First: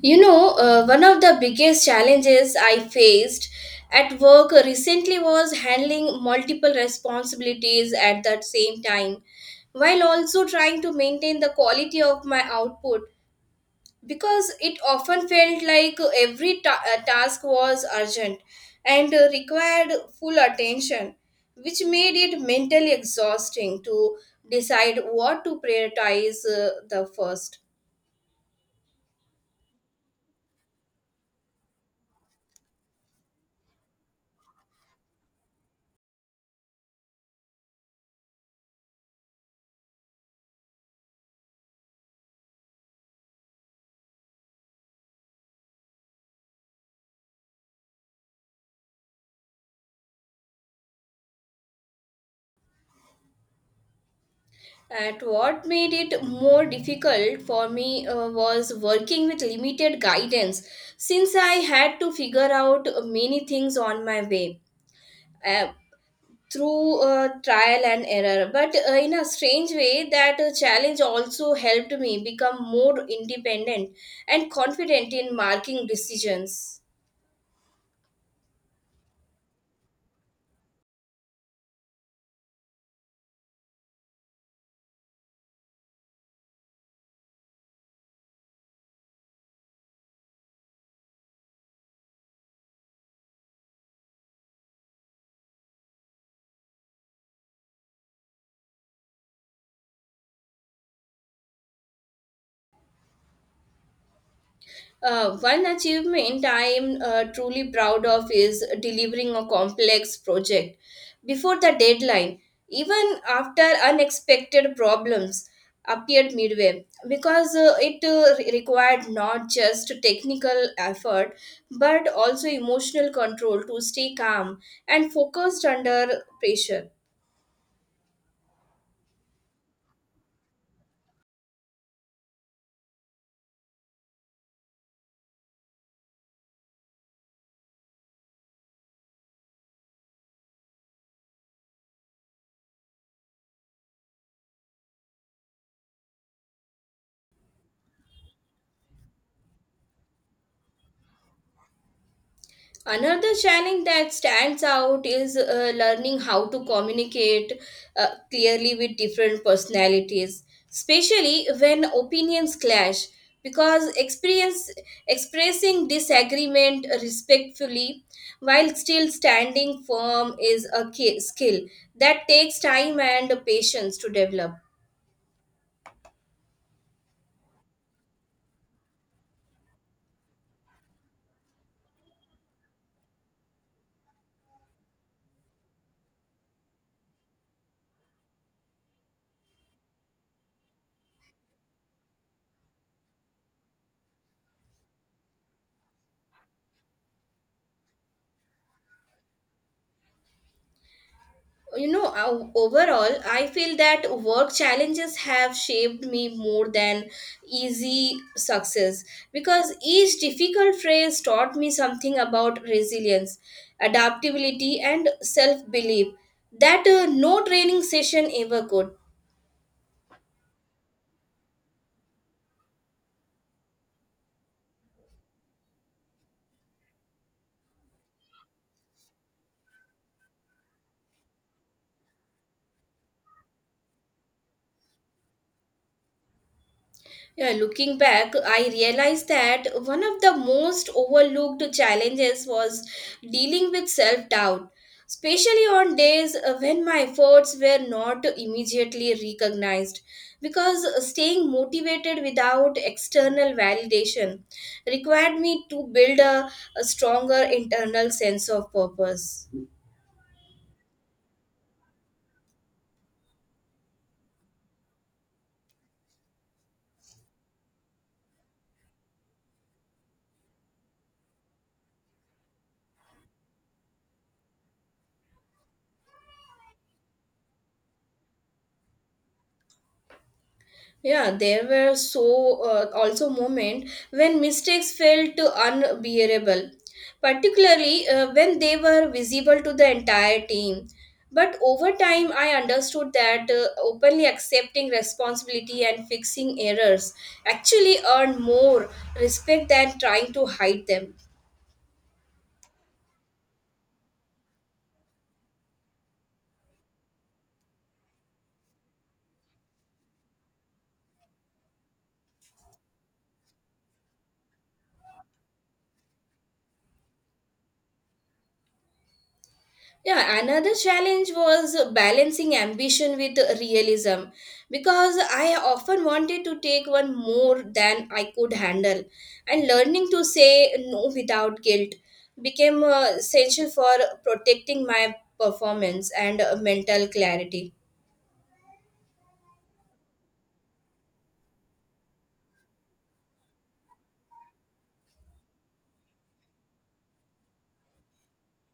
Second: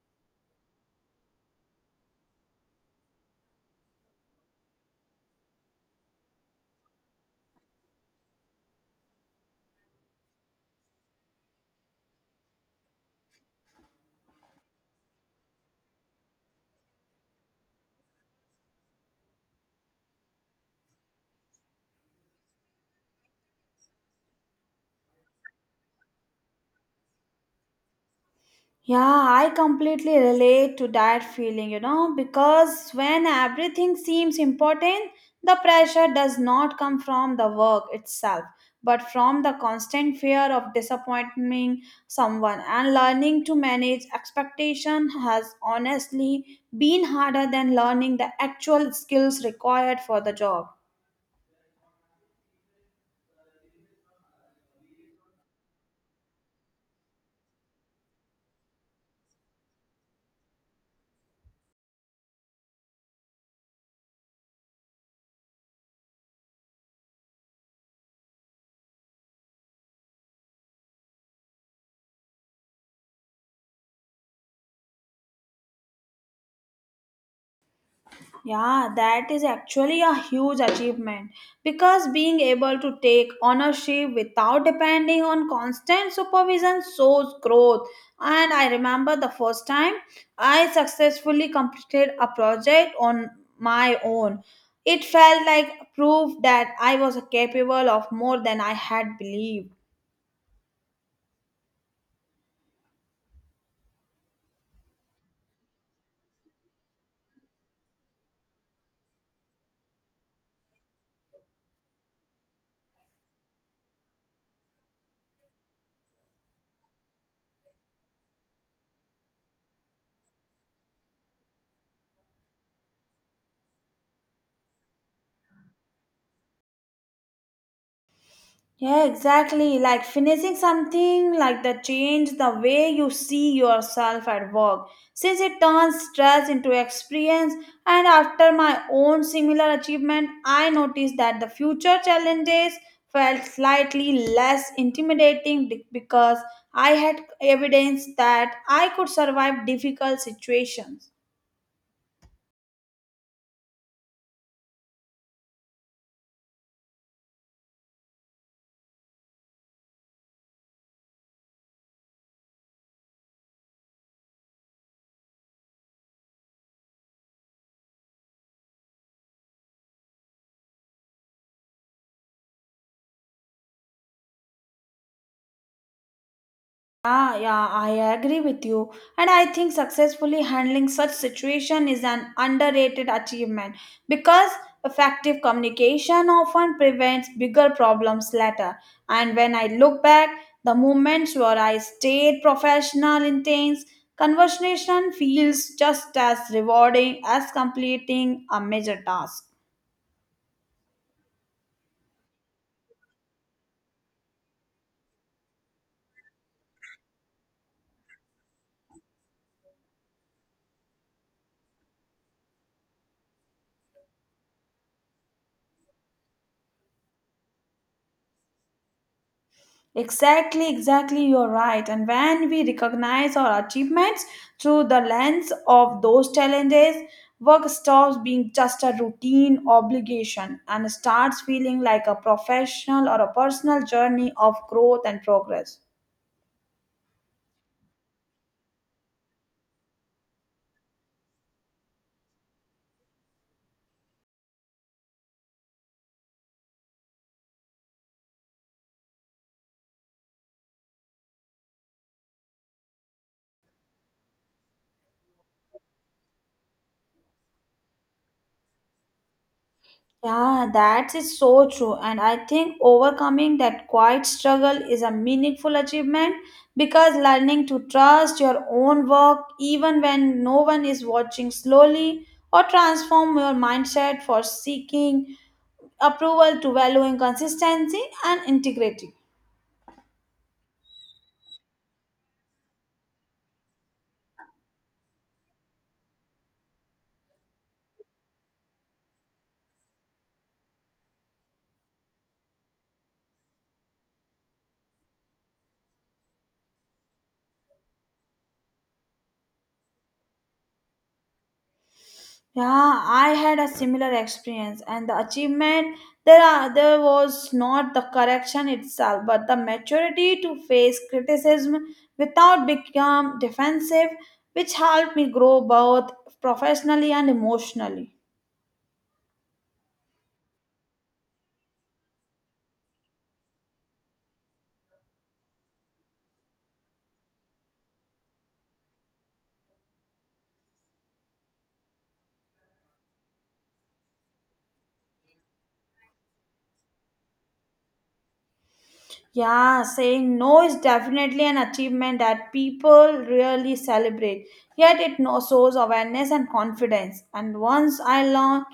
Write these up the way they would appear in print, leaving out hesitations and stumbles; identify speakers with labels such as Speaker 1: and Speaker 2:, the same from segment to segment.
Speaker 1: One of the biggest challenges I faced at work recently was handling multiple responsibilities at that same time, while also trying to maintain the quality of my output because it often felt like every task was urgent and required full attention, which made it mentally exhausting to decide what to prioritize the first.
Speaker 2: Yeah, I completely relate to that feeling, you know, because when everything seems important, the pressure does not come from the work itself, but from the constant fear of disappointing someone. And learning to manage expectation has honestly been harder than learning the actual skills required for the job.
Speaker 1: And what made it more difficult for me was working with limited guidance since I had to figure out many things on my way uh, through trial and error. But in a strange way, that challenge also helped me become more independent and confident in making decisions.
Speaker 2: Yeah, that is actually a huge achievement because being able to take ownership without depending on constant supervision shows growth. And I remember the first time I successfully completed a project on my own. It felt like proof that I was capable of more than I had believed.
Speaker 1: One achievement I am truly proud of is delivering a complex project before the deadline, even after unexpected problems appeared midway, because it required not just technical effort but also emotional control to stay calm and focused under pressure.
Speaker 2: Yeah, exactly. Like finishing something like that change the way you see yourself at work. Since it turns stress into experience, and after my own similar achievement, I noticed that the future challenges felt slightly less intimidating because I had evidence that I could survive difficult situations.
Speaker 1: Another challenge that stands out is learning how to communicate clearly with different personalities, especially when opinions clash. Because experience expressing disagreement respectfully while still standing firm is a skill that takes time and patience to develop.
Speaker 2: Yeah, yeah, I agree with you. And I think successfully handling such situation is an underrated achievement because effective communication often prevents bigger problems later. And when I look back, the moments where I stayed professional in things, conversation feels just as rewarding as completing a major task.
Speaker 1: Overall, I feel that work challenges have shaped me more than easy success because each difficult phase taught me something about resilience, adaptability, and self belief that no training session ever could.
Speaker 2: Exactly, exactly, you're right. And when we recognize our achievements through the lens of those challenges, work stops being just a routine obligation and starts feeling like a professional or a personal journey of growth and progress.
Speaker 1: Yeah, looking back, I realized that one of the most overlooked challenges was dealing with self doubt, especially on days when my efforts were not immediately recognized. Because staying motivated without external validation required me to build a stronger internal sense of purpose.
Speaker 2: Yeah, that is so true. And I think overcoming that quiet struggle is a meaningful achievement because learning to trust your own work, even when no one is watching slowly, or transform your mindset for seeking approval to valuing consistency and integrity.
Speaker 1: Yeah, there were also moments when mistakes felt unbearable, particularly when they were visible to the entire team. But over time, I understood that openly accepting responsibility and fixing errors actually earned more respect than trying to hide them.
Speaker 2: Yeah, I had a similar experience, and the achievement there was not the correction itself, but the maturity to face criticism without become defensive, which helped me grow both professionally and emotionally.
Speaker 1: Yeah, another challenge was balancing ambition with realism because I often wanted to take one more than I could handle, and learning to say no without guilt became essential for protecting my performance and mental clarity.
Speaker 2: Yeah, saying no is definitely an achievement that people really celebrate. Yet it shows awareness and confidence. And once I learned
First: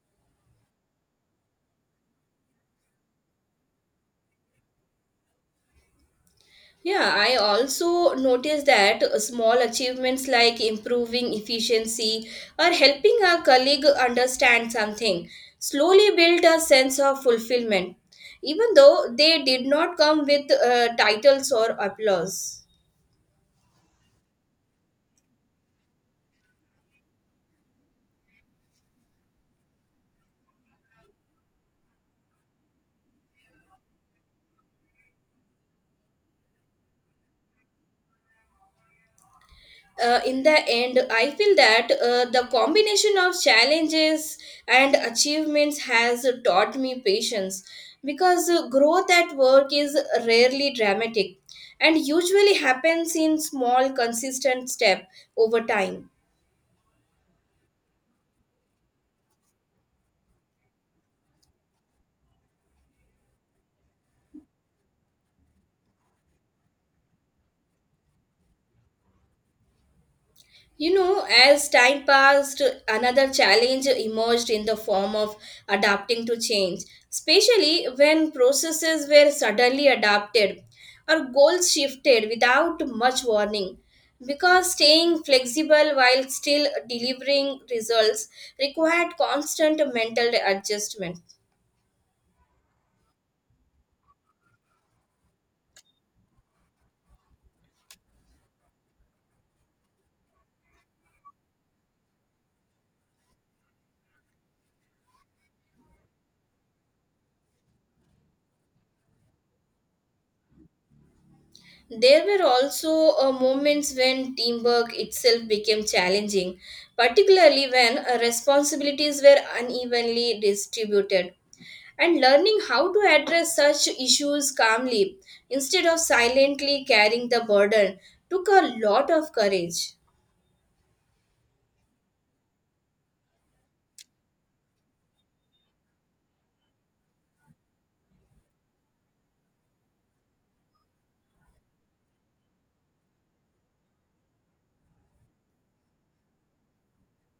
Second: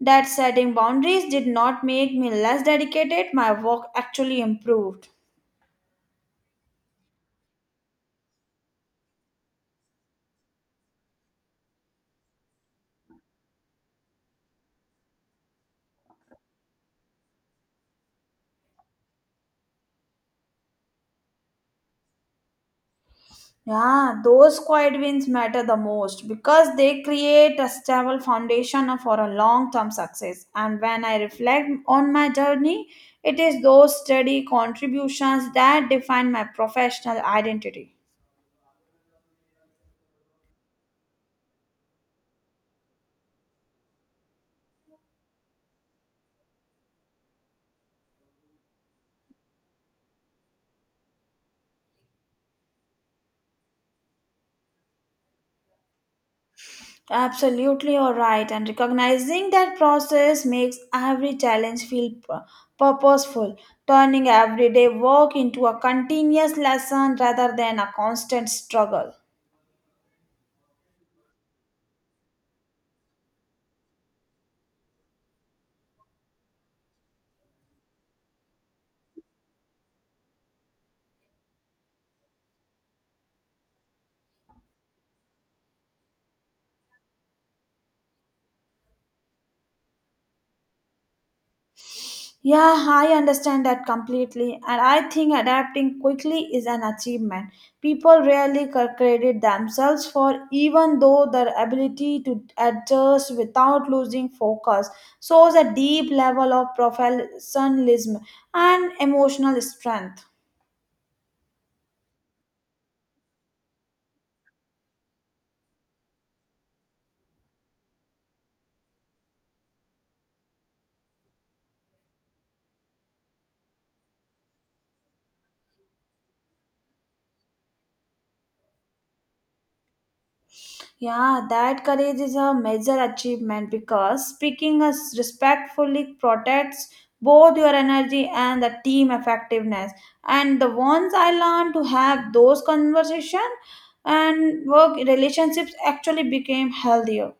Speaker 2: that setting boundaries did not make me less dedicated, my work actually improved.
Speaker 1: Yeah, I also noticed that small achievements like improving efficiency or helping a colleague understand something slowly build a sense of fulfillment, even though they did not come with titles or applause.
Speaker 2: Yeah, those quiet wins matter the most because they create a stable foundation for a long term success. And when I reflect on my journey, it is those steady contributions that define my professional identity.
Speaker 1: In the end, I feel that the combination of challenges and achievements has taught me patience because growth at work is rarely dramatic and usually happens in small, consistent step over time.
Speaker 2: Absolutely, you're right. And recognizing that process makes every challenge feel purposeful, turning everyday work into a continuous lesson rather than a constant struggle.
Speaker 1: You know, as time passed, another challenge emerged in the form of adapting to change, especially when processes were suddenly adapted or goals shifted without much warning. Because staying flexible while still delivering results required constant mental adjustment.
Speaker 2: Yeah, I understand that completely, and I think adapting quickly is an achievement. People rarely credit themselves for, even though their ability to adjust without losing focus shows a deep level of professionalism and emotional strength.
Speaker 1: There were also moments when teamwork itself became challenging, particularly when responsibilities were unevenly distributed. And learning how to address such issues calmly instead of silently carrying the burden took a lot of courage.
Speaker 2: Yeah, that courage is a major achievement because speaking as respectfully protects both your energy and the team effectiveness. And the ones I learned to have those conversation and work relationships actually became healthier.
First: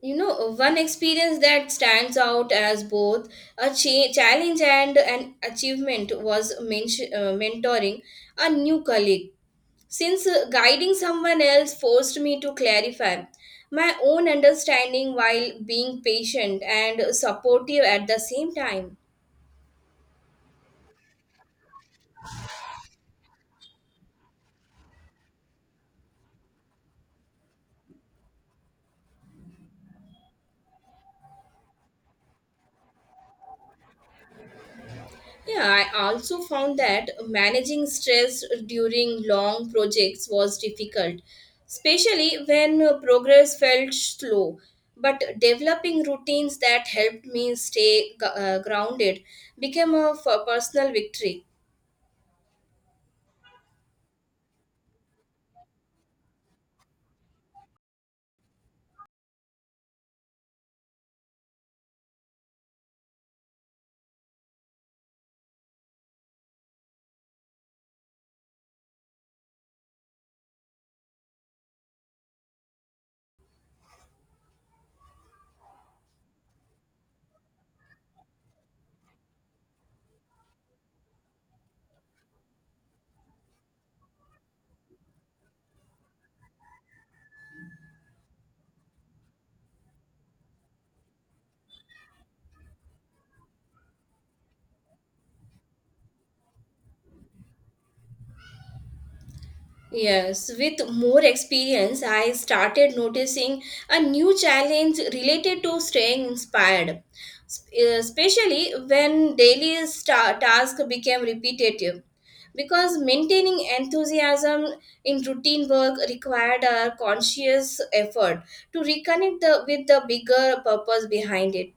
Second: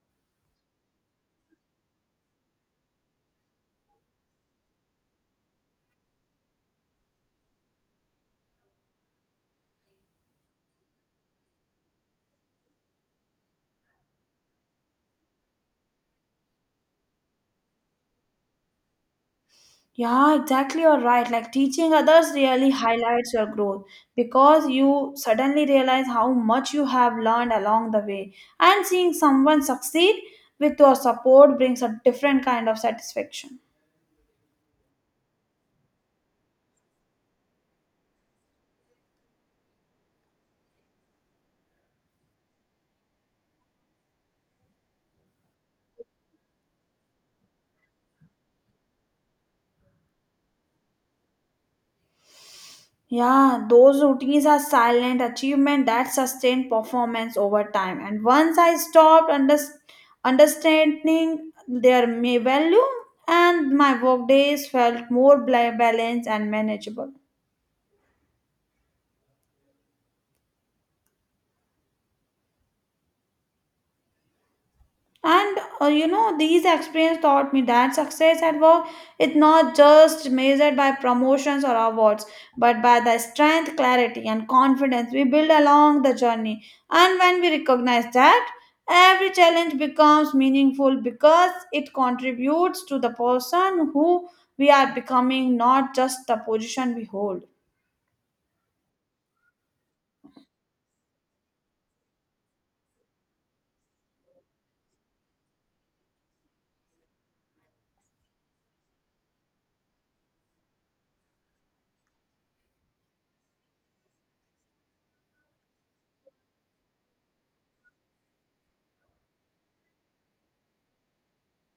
Speaker 1: You know, one experience that stands out as both a challenge and an achievement was mentoring a new colleague. Since guiding someone else forced me to clarify my own understanding while being patient and supportive at the same time.
Speaker 2: Yeah, exactly. You're right. Like teaching others really highlights your growth because you suddenly realize how much you have learned along the way. And seeing someone succeed with your support brings a different kind of satisfaction.
Speaker 1: Yeah, I also found that managing stress during long projects was difficult, especially when progress felt slow. But developing routines that helped me stay grounded became a personal victory.
Speaker 2: Yeah, those routines are silent achievement that sustain performance over time. And once I understanding their may value, and my work days felt more balanced and manageable. And you know, these experience taught me that success at work is not just measured by promotions or awards, but by the strength, clarity, and confidence we build along the journey. And when we recognize that, every challenge becomes meaningful because it contributes to the person who we are becoming, not just the position we hold.
Speaker 1: Yes, with more experience, I started noticing a new challenge related to staying inspired, sp- especially when daily tasks became repetitive. Because maintaining enthusiasm in routine work required a conscious effort to reconnect with the bigger purpose behind it.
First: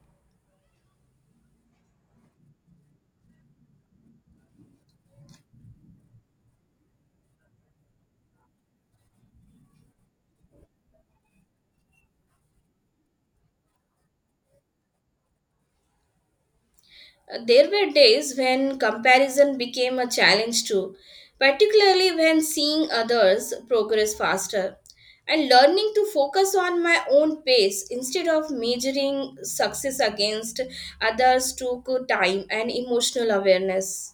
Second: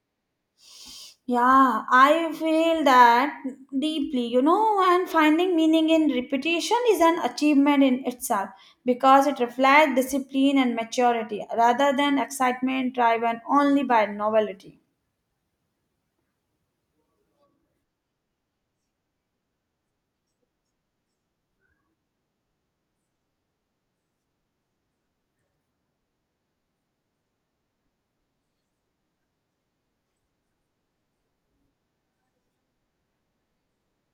Speaker 2: Yeah, I feel that deeply, you know, and finding meaning in repetition is an achievement in itself because it reflects discipline and maturity rather than excitement driven only by novelty.
Speaker 1: There were days when comparison became a challenge too, particularly when seeing others progress faster. And learning to focus on my own pace instead of measuring success against others took time and emotional awareness.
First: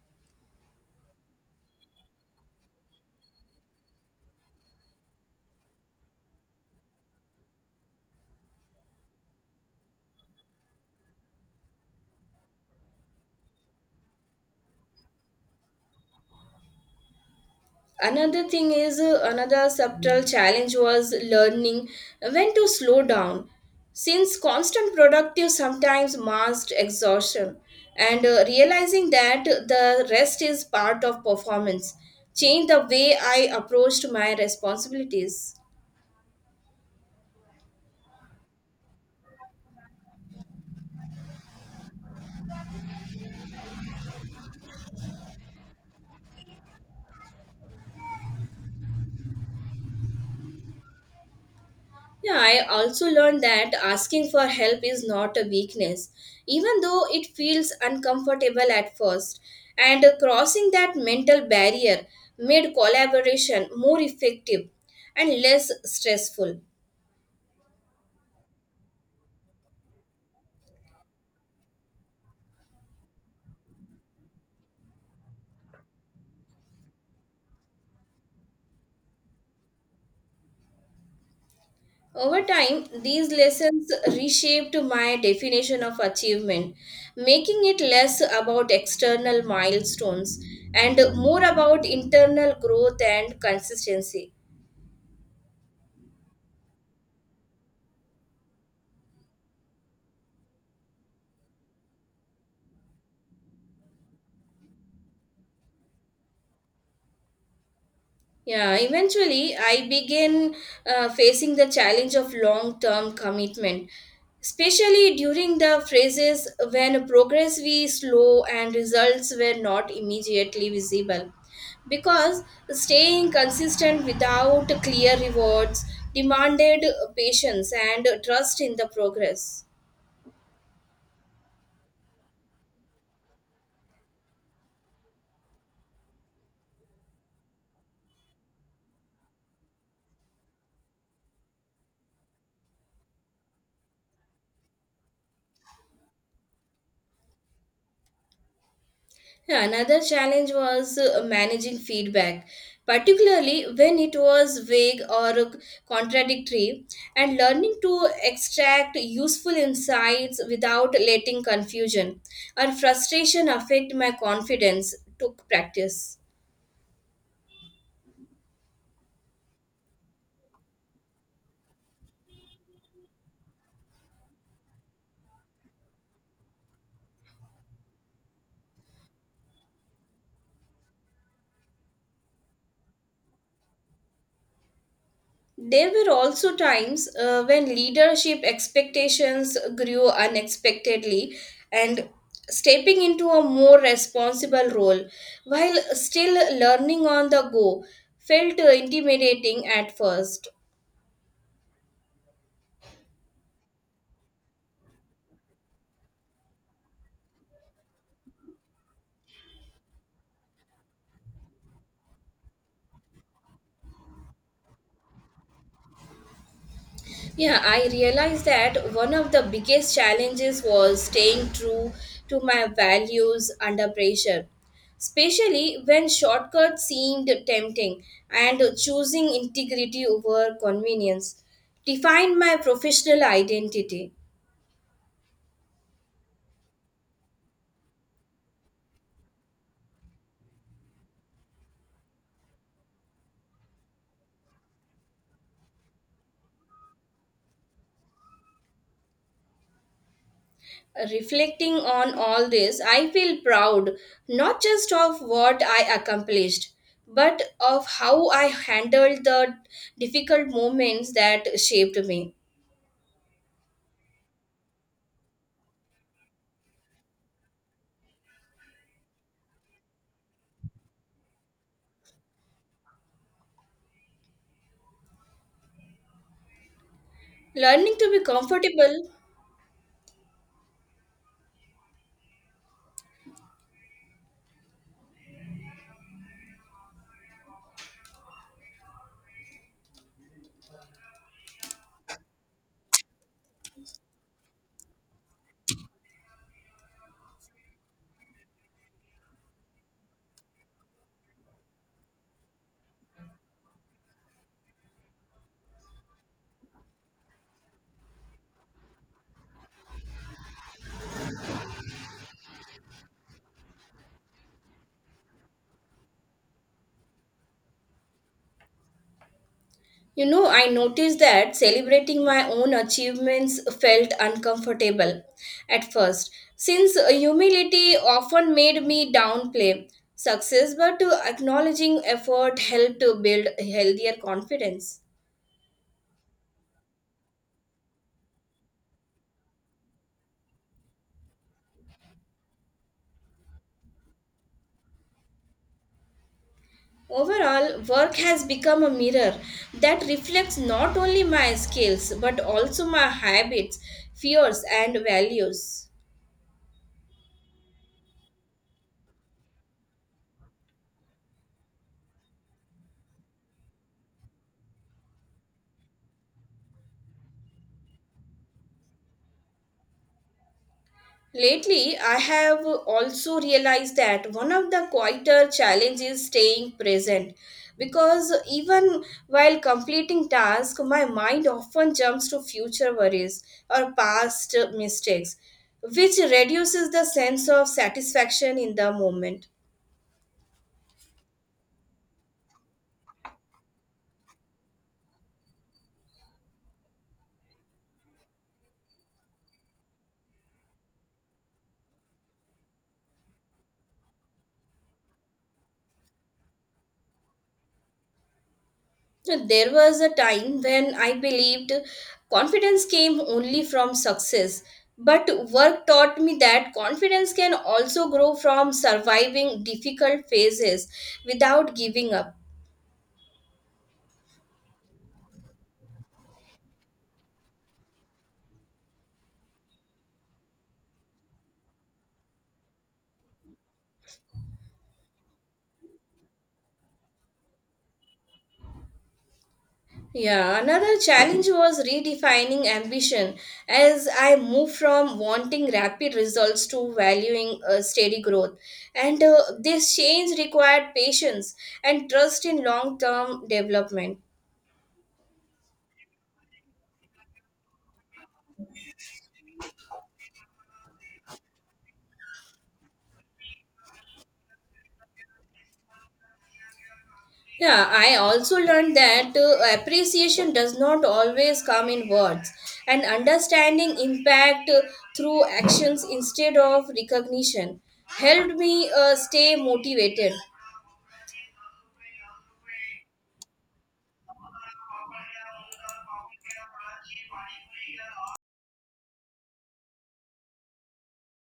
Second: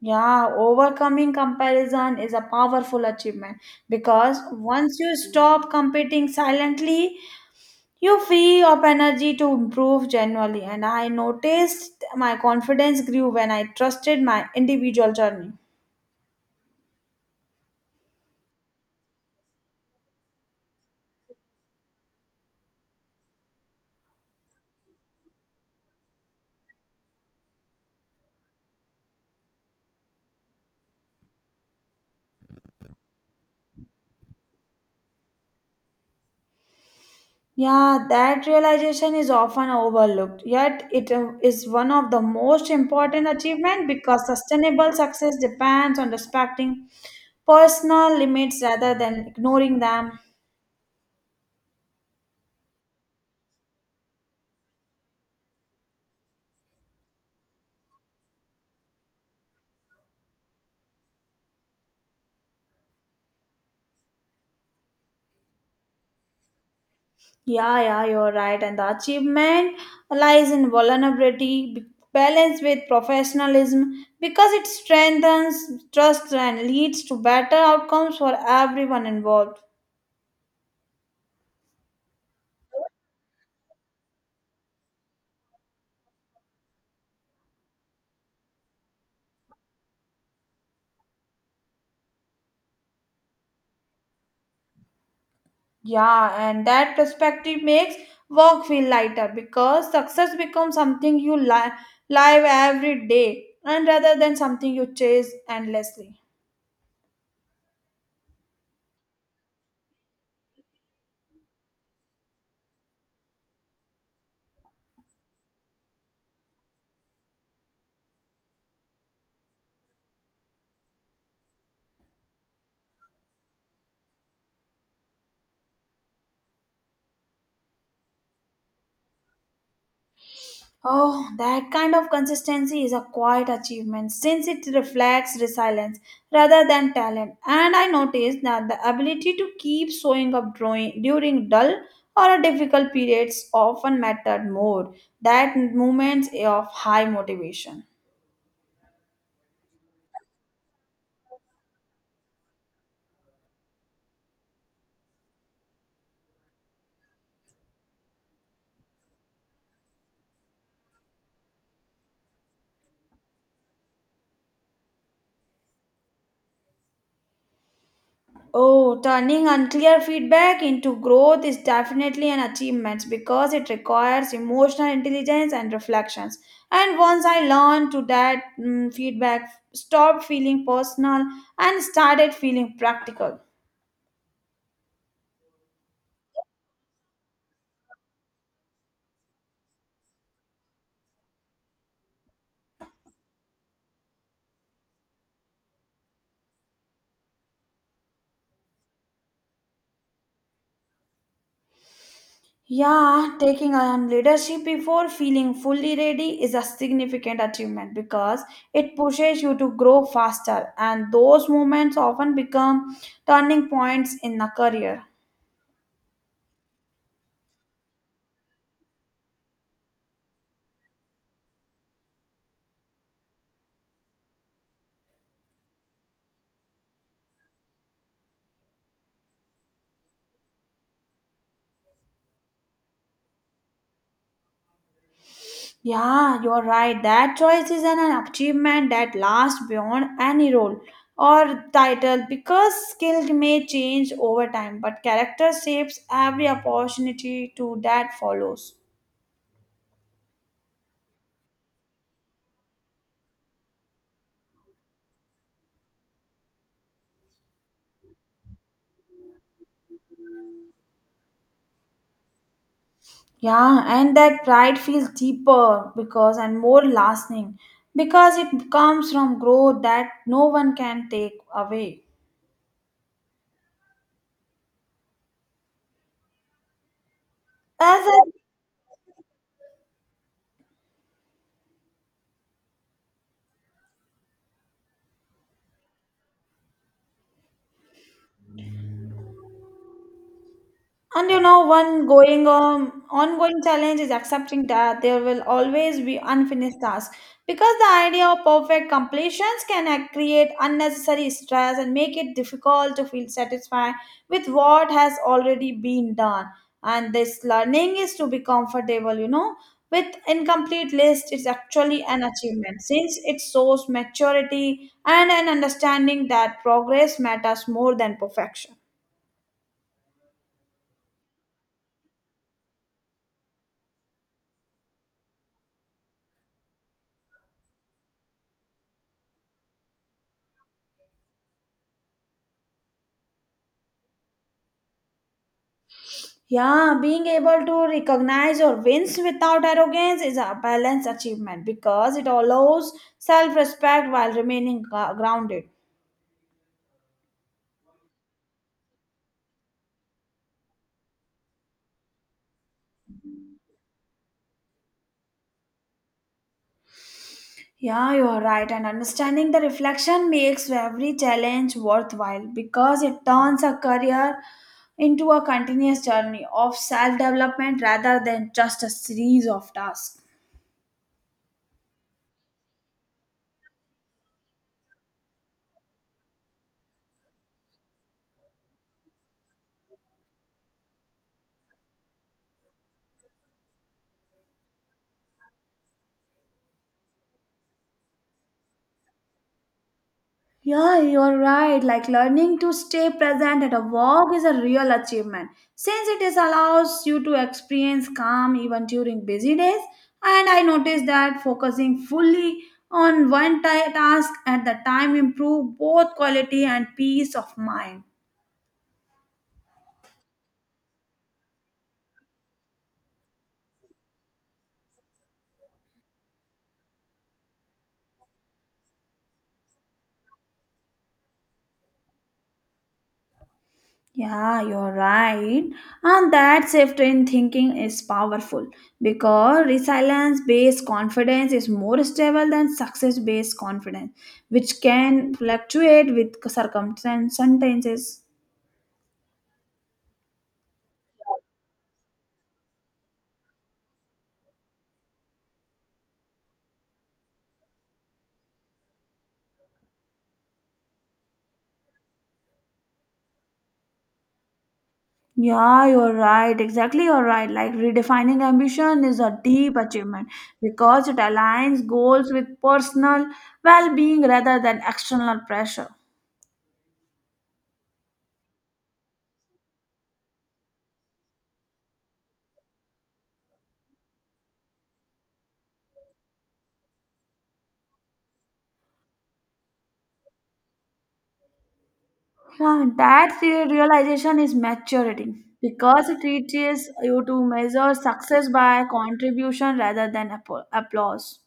Speaker 2: Yeah, overcoming comparison is a powerful achievement because once you stop competing silently, you free up energy to improve genuinely. And I noticed my confidence grew when I trusted my individual journey.
Speaker 1: Another thing is another subtle challenge was learning when to slow down since constant productive sometimes masked exhaustion and realizing that the rest is part of performance changed the way I approached my responsibilities.
Speaker 2: Yeah, that realization is often overlooked, yet it is one of the most important achievements because sustainable success depends on respecting personal limits rather than ignoring them.
Speaker 1: Yeah, I also learned that asking for help is not a weakness, even though it feels uncomfortable at first. And crossing that mental barrier made collaboration more effective and less stressful.
Speaker 2: Yeah, yeah, you're right. And the achievement lies in vulnerability, balanced with professionalism, because it strengthens trust and leads to better outcomes for everyone involved.
Speaker 1: Over time, these lessons reshaped my definition of achievement, making it less about external milestones and more about internal growth and consistency.
Speaker 2: Yeah, and that perspective makes work feel lighter because success becomes something you live every day and rather than something you chase endlessly.
Speaker 1: Yeah, eventually I began facing the challenge of long term commitment, especially during the phases when progress was slow and results were not immediately visible. Because staying consistent without clear rewards demanded patience and trust in the progress.
Speaker 2: Oh, that kind of consistency is a quiet achievement since it reflects resilience rather than talent. And I noticed that the ability to keep showing up drawing during dull or difficult periods often mattered more than moments of high motivation.
Speaker 1: Yeah, another challenge was managing feedback, particularly when it was vague or contradictory, and learning to extract useful insights without letting confusion or frustration affect my confidence took practice.
Speaker 2: Oh, turning unclear feedback into growth is definitely an achievement because it requires emotional intelligence and reflections. And once I learned to that mm, feedback, stopped feeling personal and started feeling practical.
Speaker 1: There were also times when leadership expectations grew unexpectedly and stepping into a more responsible role while still learning on the go felt intimidating at first.
Speaker 2: Yeah, taking on leadership before feeling fully ready is a significant achievement because it pushes you to grow faster, and those moments often become turning points in a career.
Speaker 1: Yeah, I realized that one of the biggest challenges was staying true to my values under pressure, especially when shortcuts seemed tempting and choosing integrity over convenience defined my professional identity.
Speaker 2: Yeah, you're right. That choice is an achievement that lasts beyond any role or title because skill may change over time, but character shapes every opportunity to that follows.
Speaker 1: Reflecting on all this, I feel proud not just of what I accomplished, but of how I handled the difficult moments that shaped me.
Speaker 2: Yeah, and that pride feels deeper because and more lasting because it comes from growth that no one can take away.
Speaker 1: Learning
Speaker 2: As
Speaker 1: to
Speaker 2: I
Speaker 1: be comfortable.
Speaker 2: And you know, one going ongoing challenge is accepting that there will always be unfinished tasks because the idea of perfect completions can create unnecessary stress and make it difficult to feel satisfied with what has already been done. And this learning is to be comfortable, you know, with incomplete list. It's actually an achievement since it shows maturity and an understanding that progress matters more than perfection.
Speaker 1: You know, I noticed that celebrating my own achievements felt uncomfortable at first, since humility often made me downplay success, but acknowledging effort helped to build healthier confidence.
Speaker 2: Yeah, being able to recognize your wins without arrogance is a balanced achievement because it allows self respect while remaining grounded.
Speaker 1: Overall, work has become a mirror that reflects not only my skills but also my habits, fears, and values.
Speaker 2: Yeah, you are right. And understanding the reflection makes every challenge worthwhile because it turns a career into a continuous journey of self development rather than just a series of tasks.
Speaker 1: Lately, I have also realized that one of the quieter challenges is staying present because even while completing tasks, my mind often jumps to future worries or past mistakes, which reduces the sense of satisfaction in the moment.
Speaker 2: Yeah, you're right. Like learning to stay present at a walk is a real achievement since it is allows you to experience calm even during busy days. And I noticed that focusing fully on one task at the time improve both quality and peace of mind.
Speaker 1: There was a time when I believed confidence came only from success, but work taught me that confidence can also grow from surviving difficult phases without giving up.
Speaker 2: Yeah, you're right. And that shift in thinking is powerful because resilience based confidence is more stable than success based confidence, which can fluctuate with circumstances.
Speaker 1: Yeah, another challenge was redefining ambition as I moved from wanting rapid results to valuing steady growth. And this change required patience and trust in long term development.
Speaker 2: Yeah, you're right. Exactly, you're right. Like redefining ambition is a deep achievement because it aligns goals with personal well being rather than external pressure.
Speaker 1: Yeah, I also learned that appreciation does not always come in words, and understanding impact through actions instead of recognition helped me stay motivated.
Speaker 2: Yeah, that realization is maturity because it teaches you to measure success by contribution rather than applause.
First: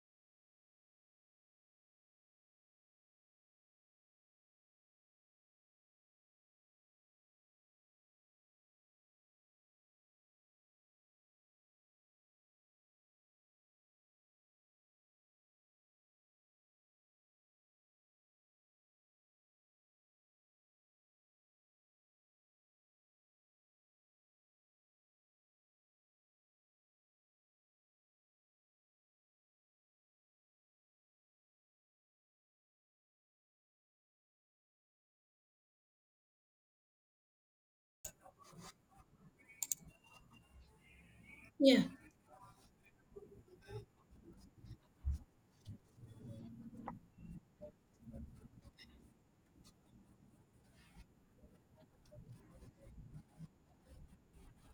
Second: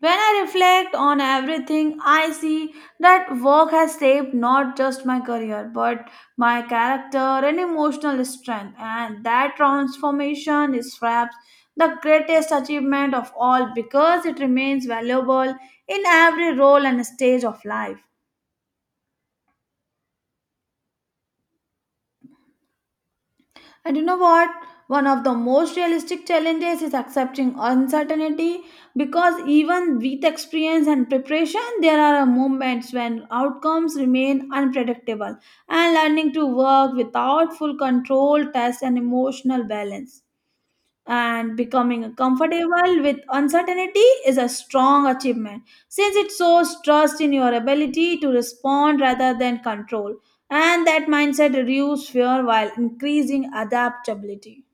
Speaker 2: When I reflect on everything, I see that work has shaped not just my career but my character and emotional strength, and that transformation is perhaps the greatest achievement of all because it remains valuable in every role and stage of life. And you know what? One of the most realistic challenges is accepting uncertainty because even with experience and preparation, there are moments when outcomes remain unpredictable and learning to work without full control tests an emotional balance and
Speaker 1: Yeah.
Speaker 2: becoming comfortable with uncertainty is a strong achievement since it shows trust in your ability to respond rather than control and that mindset reduces fear while increasing adaptability.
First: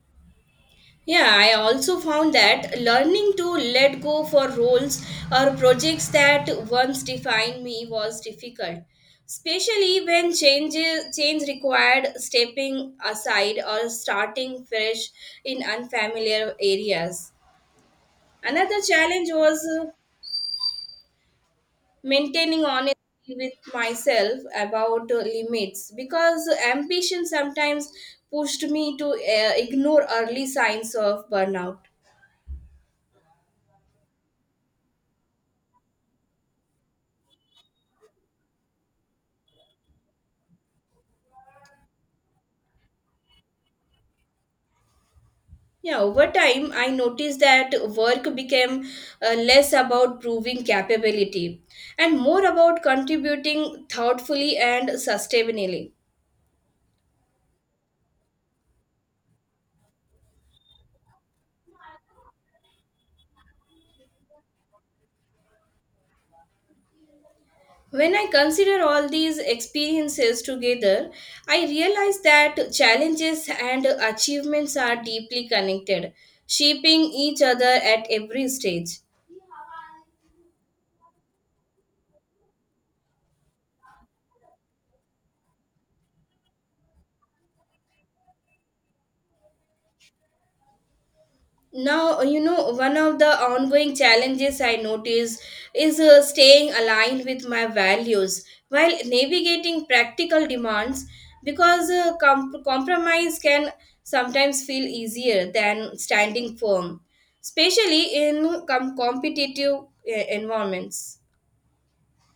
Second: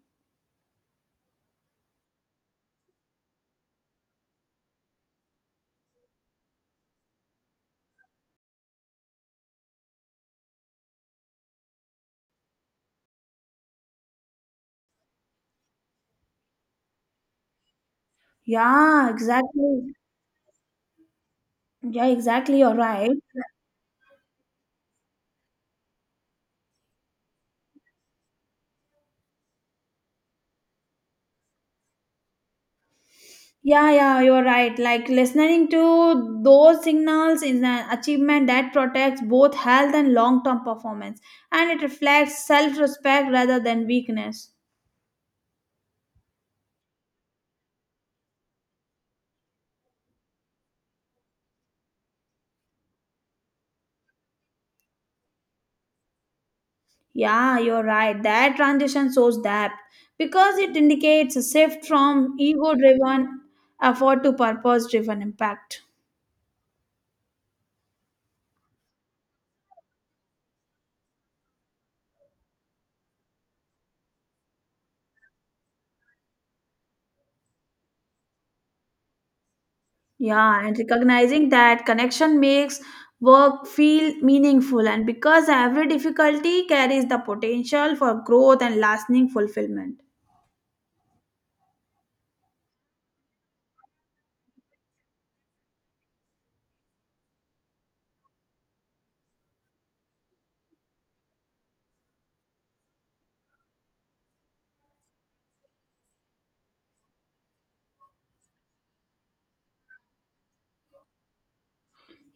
Speaker 1: Yeah, I also found that learning to let go for roles or projects that once defined me was difficult, especially when change required stepping aside or starting fresh in unfamiliar areas. Another
Speaker 2: Yeah,
Speaker 1: challenge was
Speaker 2: exactly. Yeah, exactly,
Speaker 1: maintaining
Speaker 2: you're right.
Speaker 1: honesty with myself about limits because ambition sometimes pushed me to ignore early signs of burnout.
Speaker 2: Yeah, yeah, you're right. Like listening to those signals is an achievement that protects both health and long-term performance and it reflects self-respect rather than weakness.
Speaker 1: Yeah, over time, I noticed that work became less about proving capability and more about contributing thoughtfully and sustainably.
Speaker 2: Yeah, you're right. That transition shows that because it indicates a shift from ego driven effort to purpose driven impact.
Speaker 1: When I consider all these experiences together, I realize that challenges and achievements are deeply connected, shaping each other at every stage.
Speaker 2: Yeah, and recognizing that connection makes work feel meaningful, and because every difficulty carries the potential for growth and lasting fulfillment.
Speaker 1: Now, one of the ongoing challenges I notice is staying aligned with my values while navigating practical demands because compromise can sometimes feel easier than standing firm, especially in competitive environments.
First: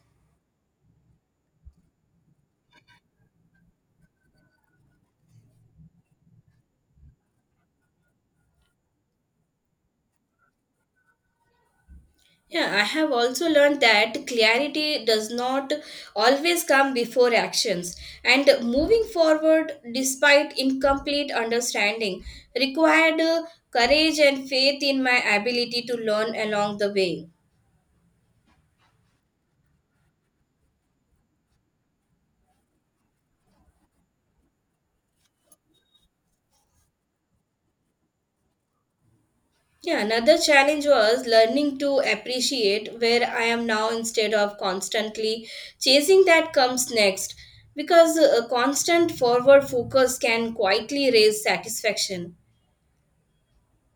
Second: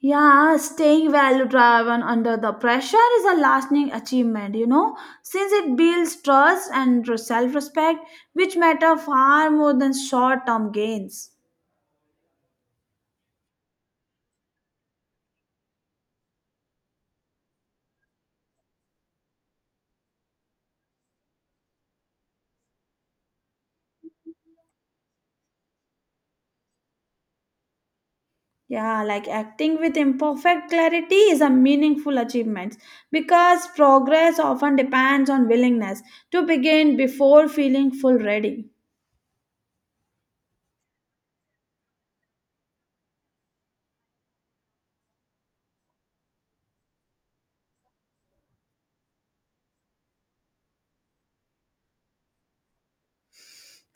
Speaker 2: Yeah, staying value driven under the pressure is a lasting achievement, you know, since it builds trust and self respect, which matter far more than short term gains.
Speaker 1: Yeah, I have also learned that clarity does not always come before actions, and moving forward despite incomplete understanding required courage and faith in my ability to learn along the way.
Speaker 2: Yeah, like acting with imperfect clarity is a meaningful achievement because progress often depends on willingness to begin before feeling full ready.
Speaker 1: Yeah, another challenge was learning to appreciate where I am now instead of constantly chasing that comes next, because a constant forward focus can quietly raise satisfaction.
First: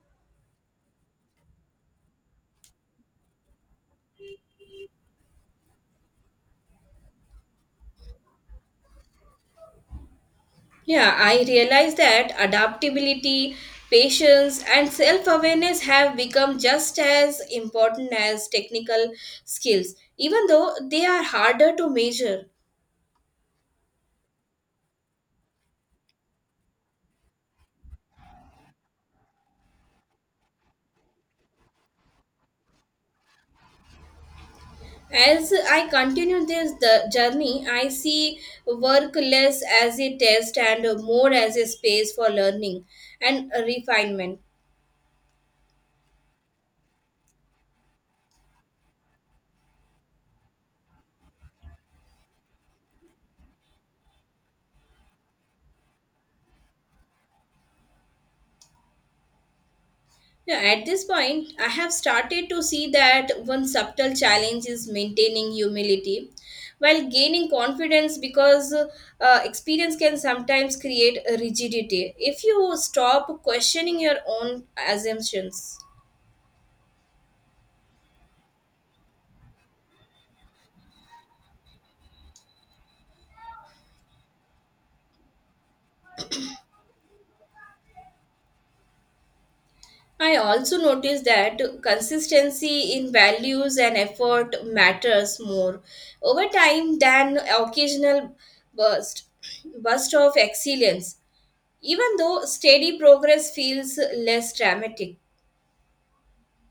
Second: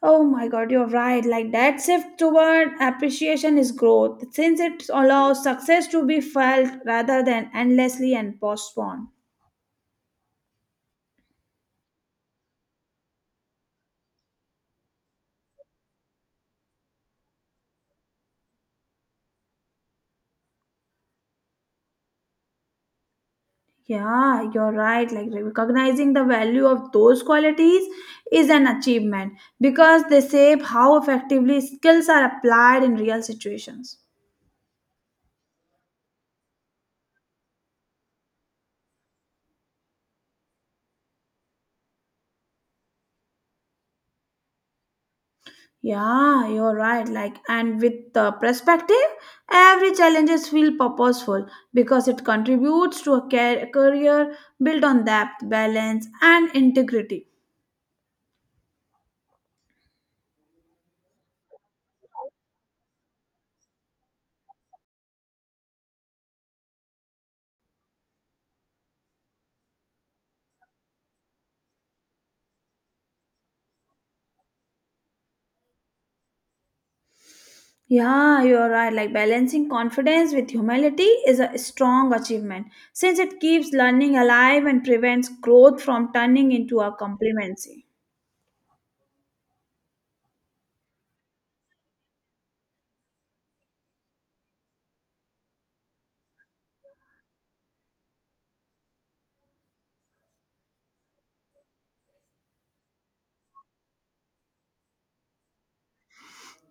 Speaker 2: Oh my god, you're right. Like that shift toward appreciation is growth, since it allows success to be felt rather than endlessly and postponed.
Speaker 1: Yeah, I realize that adaptability, patience, and self awareness have become just as important as technical skills, even though they are harder to measure.
Speaker 2: Yeah, you're right. Like recognizing the value of those qualities is an achievement because they shape how effectively skills are applied in real situations.
Speaker 1: As I continue this the journey, I see work less as a test and more as a space for learning and refinement.
Speaker 2: Yeah, you're right. Like, and with the perspective, every challenge is feel purposeful because it contributes to a care, career built on depth, balance, and integrity.
Speaker 1: Yeah, at this point, I have started to see that one subtle challenge is maintaining humility while gaining confidence because experience can sometimes create a rigidity if you stop questioning your own assumptions.
Speaker 2: Yeah, you're right. Like, balancing confidence with humility is a strong achievement since it keeps learning alive and prevents growth from turning into a complacency.
Speaker 1: I also noticed that consistency in values and effort matters more over time than occasional burst burst of excellence. Even though steady progress feels less dramatic,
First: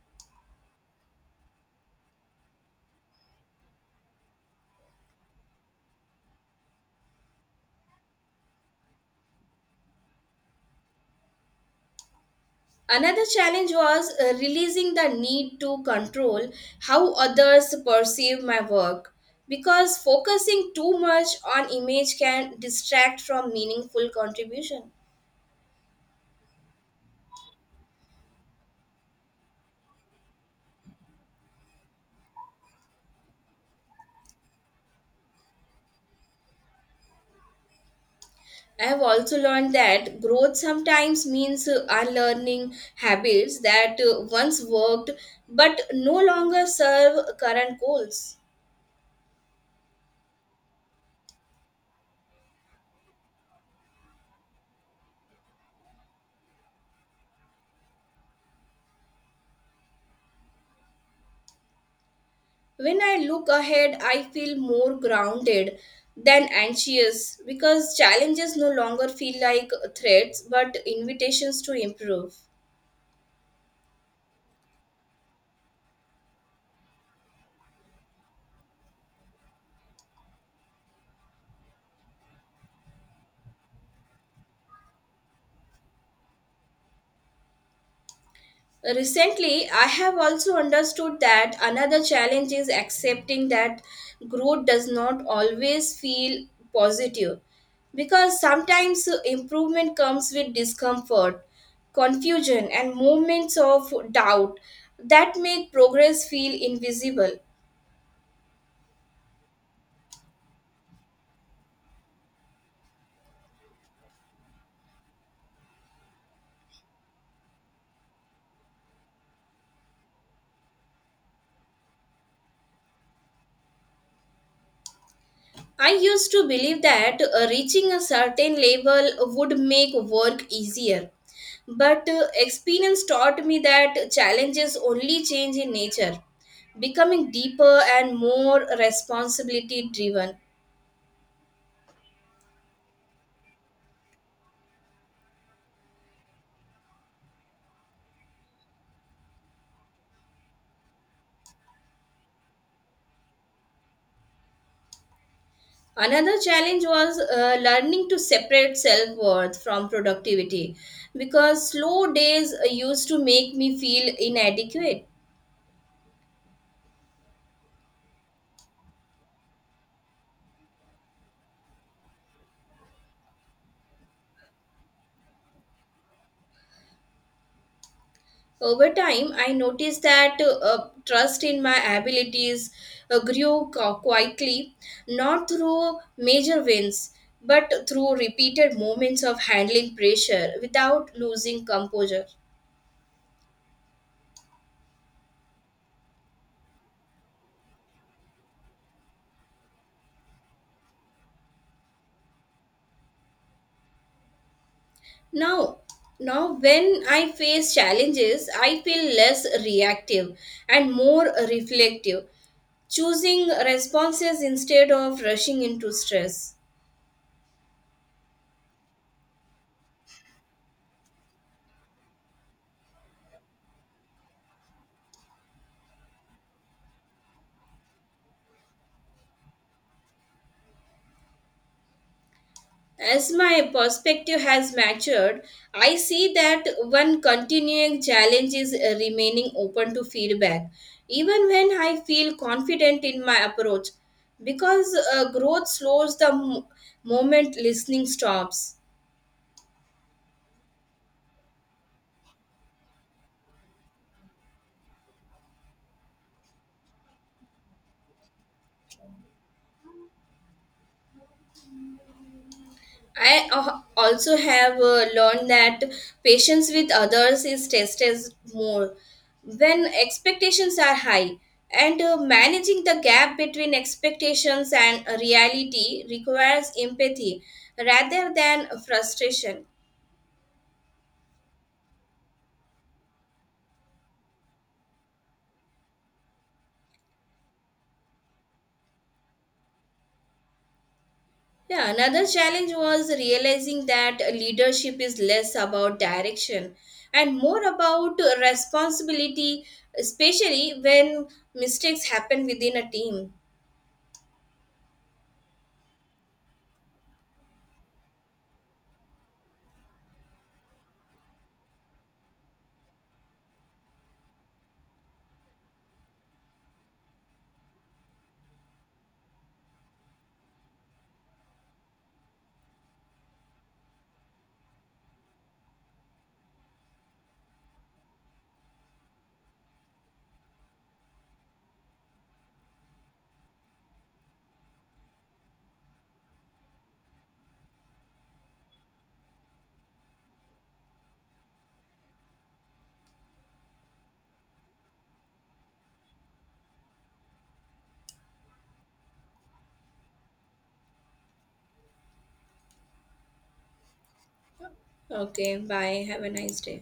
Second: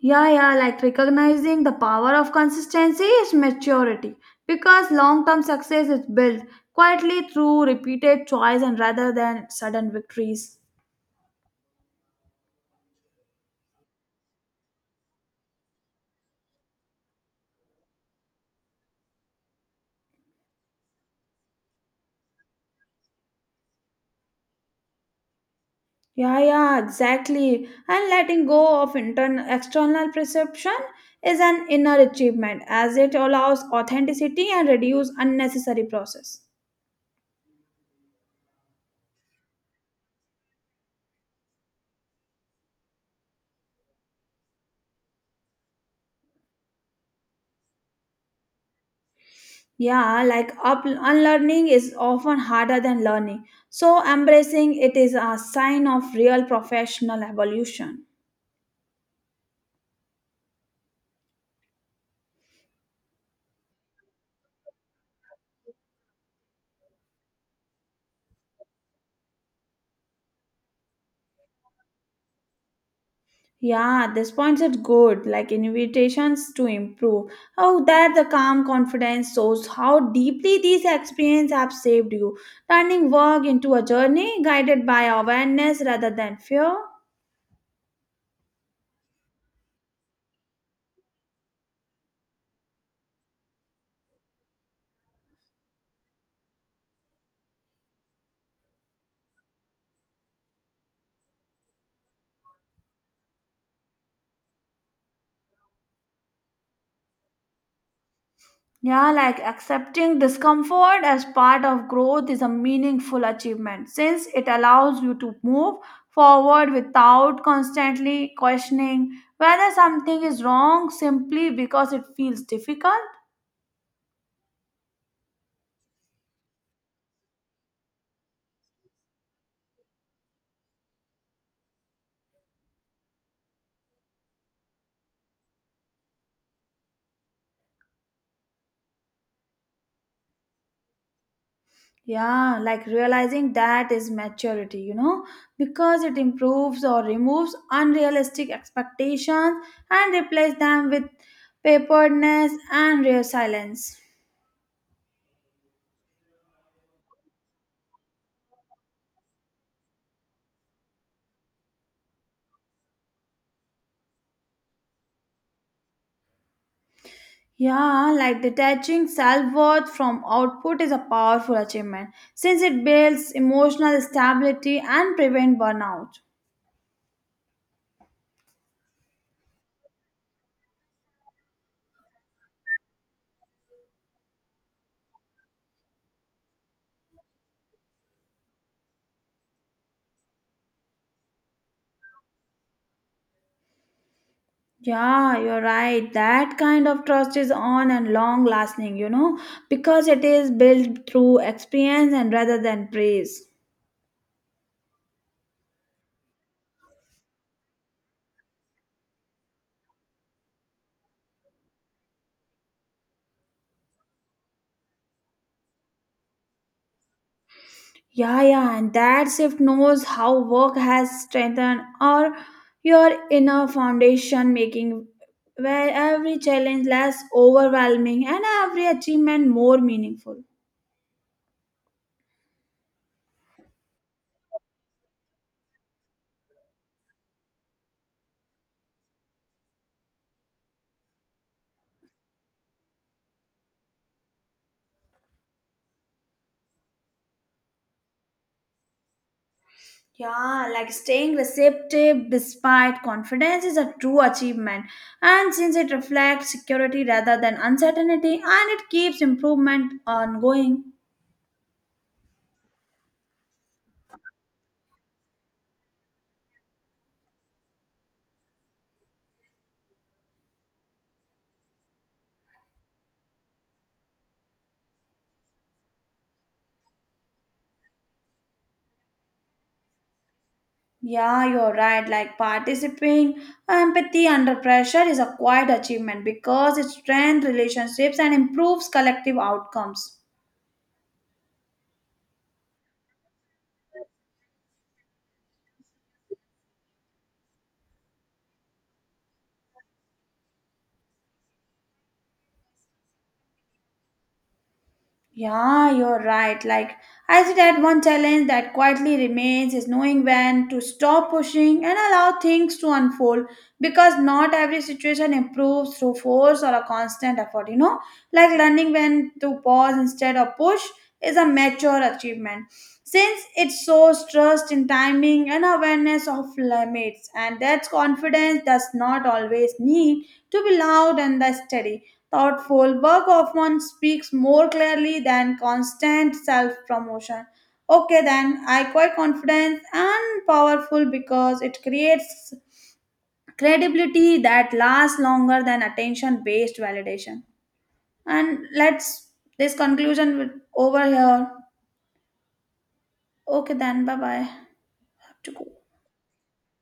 Speaker 2: Yeah, yeah, like recognizing the power of consistency is maturity because long term success is built quietly through repeated choice and rather than sudden victories.
Speaker 1: another challenge was releasing the need to control how others perceive my work because focusing too much on image can distract from meaningful contribution.
Speaker 2: Yeah, yeah, exactly. And letting go of internal external perception is an inner achievement as it allows authenticity and reduce unnecessary process.
Speaker 1: I have also learned that growth sometimes means unlearning habits that once worked but no longer serve current goals.
Speaker 2: Yeah, like unlearning is often harder than learning. So embracing it is a sign of real professional evolution.
Speaker 1: When I look ahead, I feel more grounded than anxious because challenges no longer feel like threats but invitations to improve.
Speaker 2: Yeah, this point is good, like invitations to improve. How that the calm confidence shows how deeply these experiences have saved you, turning work into a journey guided by awareness rather than fear.
Speaker 1: Recently, I have also understood that another challenge is accepting that growth does not always feel positive because sometimes improvement comes with discomfort, confusion, and moments of doubt that make progress feel invisible.
Speaker 2: Yeah, like accepting discomfort as part of growth is a meaningful achievement since it allows you to move forward without constantly questioning whether something is wrong simply because it feels difficult.
Speaker 1: I used to believe that reaching a certain level would make work easier. But experience taught me that challenges only change in nature, becoming deeper and more responsibility driven.
Speaker 2: Yeah, like realizing that is maturity, you know, because it improves or removes unrealistic expectations and replace them with paperedness and real silence.
Speaker 1: Another challenge was learning to separate self worth from productivity because slow days used to make me feel inadequate.
Speaker 2: Yeah, like detaching self worth from output is a powerful achievement since it builds emotional stability and prevent burnout.
Speaker 1: Over time, I noticed that trust in my abilities grew quietly, not through major wins, but through repeated moments of handling pressure without losing composure.
Speaker 2: Yeah, you're right. That kind of trust is on and long lasting, you know, because it is built through experience and rather than praise.
Speaker 1: Now, now when I face challenges, I feel less reactive and more reflective, choosing responses instead of rushing into stress.
Speaker 2: Yeah, yeah, and that shift knows how work has strengthened or your inner foundation, making where every challenge less overwhelming and every achievement more meaningful.
Speaker 1: As my perspective has matured, I see that one continuing challenge is remaining open to feedback, even when I feel confident in my approach, because growth slows the moment listening stops.
Speaker 2: Yeah, like staying receptive despite confidence is a true achievement, and since it reflects security rather than uncertainty, and it keeps improvement ongoing.
Speaker 1: I also have learned that patience with others is tested more when expectations are high, and managing the gap between expectations and reality requires empathy rather than frustration.
Speaker 2: Yeah, you're right. Like participating empathy under pressure is a quiet achievement because it strengthens relationships and improves collective outcomes.
Speaker 1: Yeah, another challenge was realizing that leadership is less about direction and more about responsibility, especially when mistakes happen within a team.
Speaker 2: Yeah, you're right. Like, I said that one challenge that quietly remains is knowing when to stop pushing and allow things to unfold because not every situation improves through force or a constant effort, you know? Like, learning when to pause instead of push is a mature achievement since it shows trust in timing and awareness of limits, and that confidence does not always need to be loud and steady. Thoughtful work often speaks more clearly than constant self promotion. Okay, then I quite confident and powerful because it creates credibility that lasts longer than attention based validation. And let's this over here. Okay, then bye bye. Have to
Speaker 1: Okay,
Speaker 2: go.
Speaker 1: bye. Have a nice day.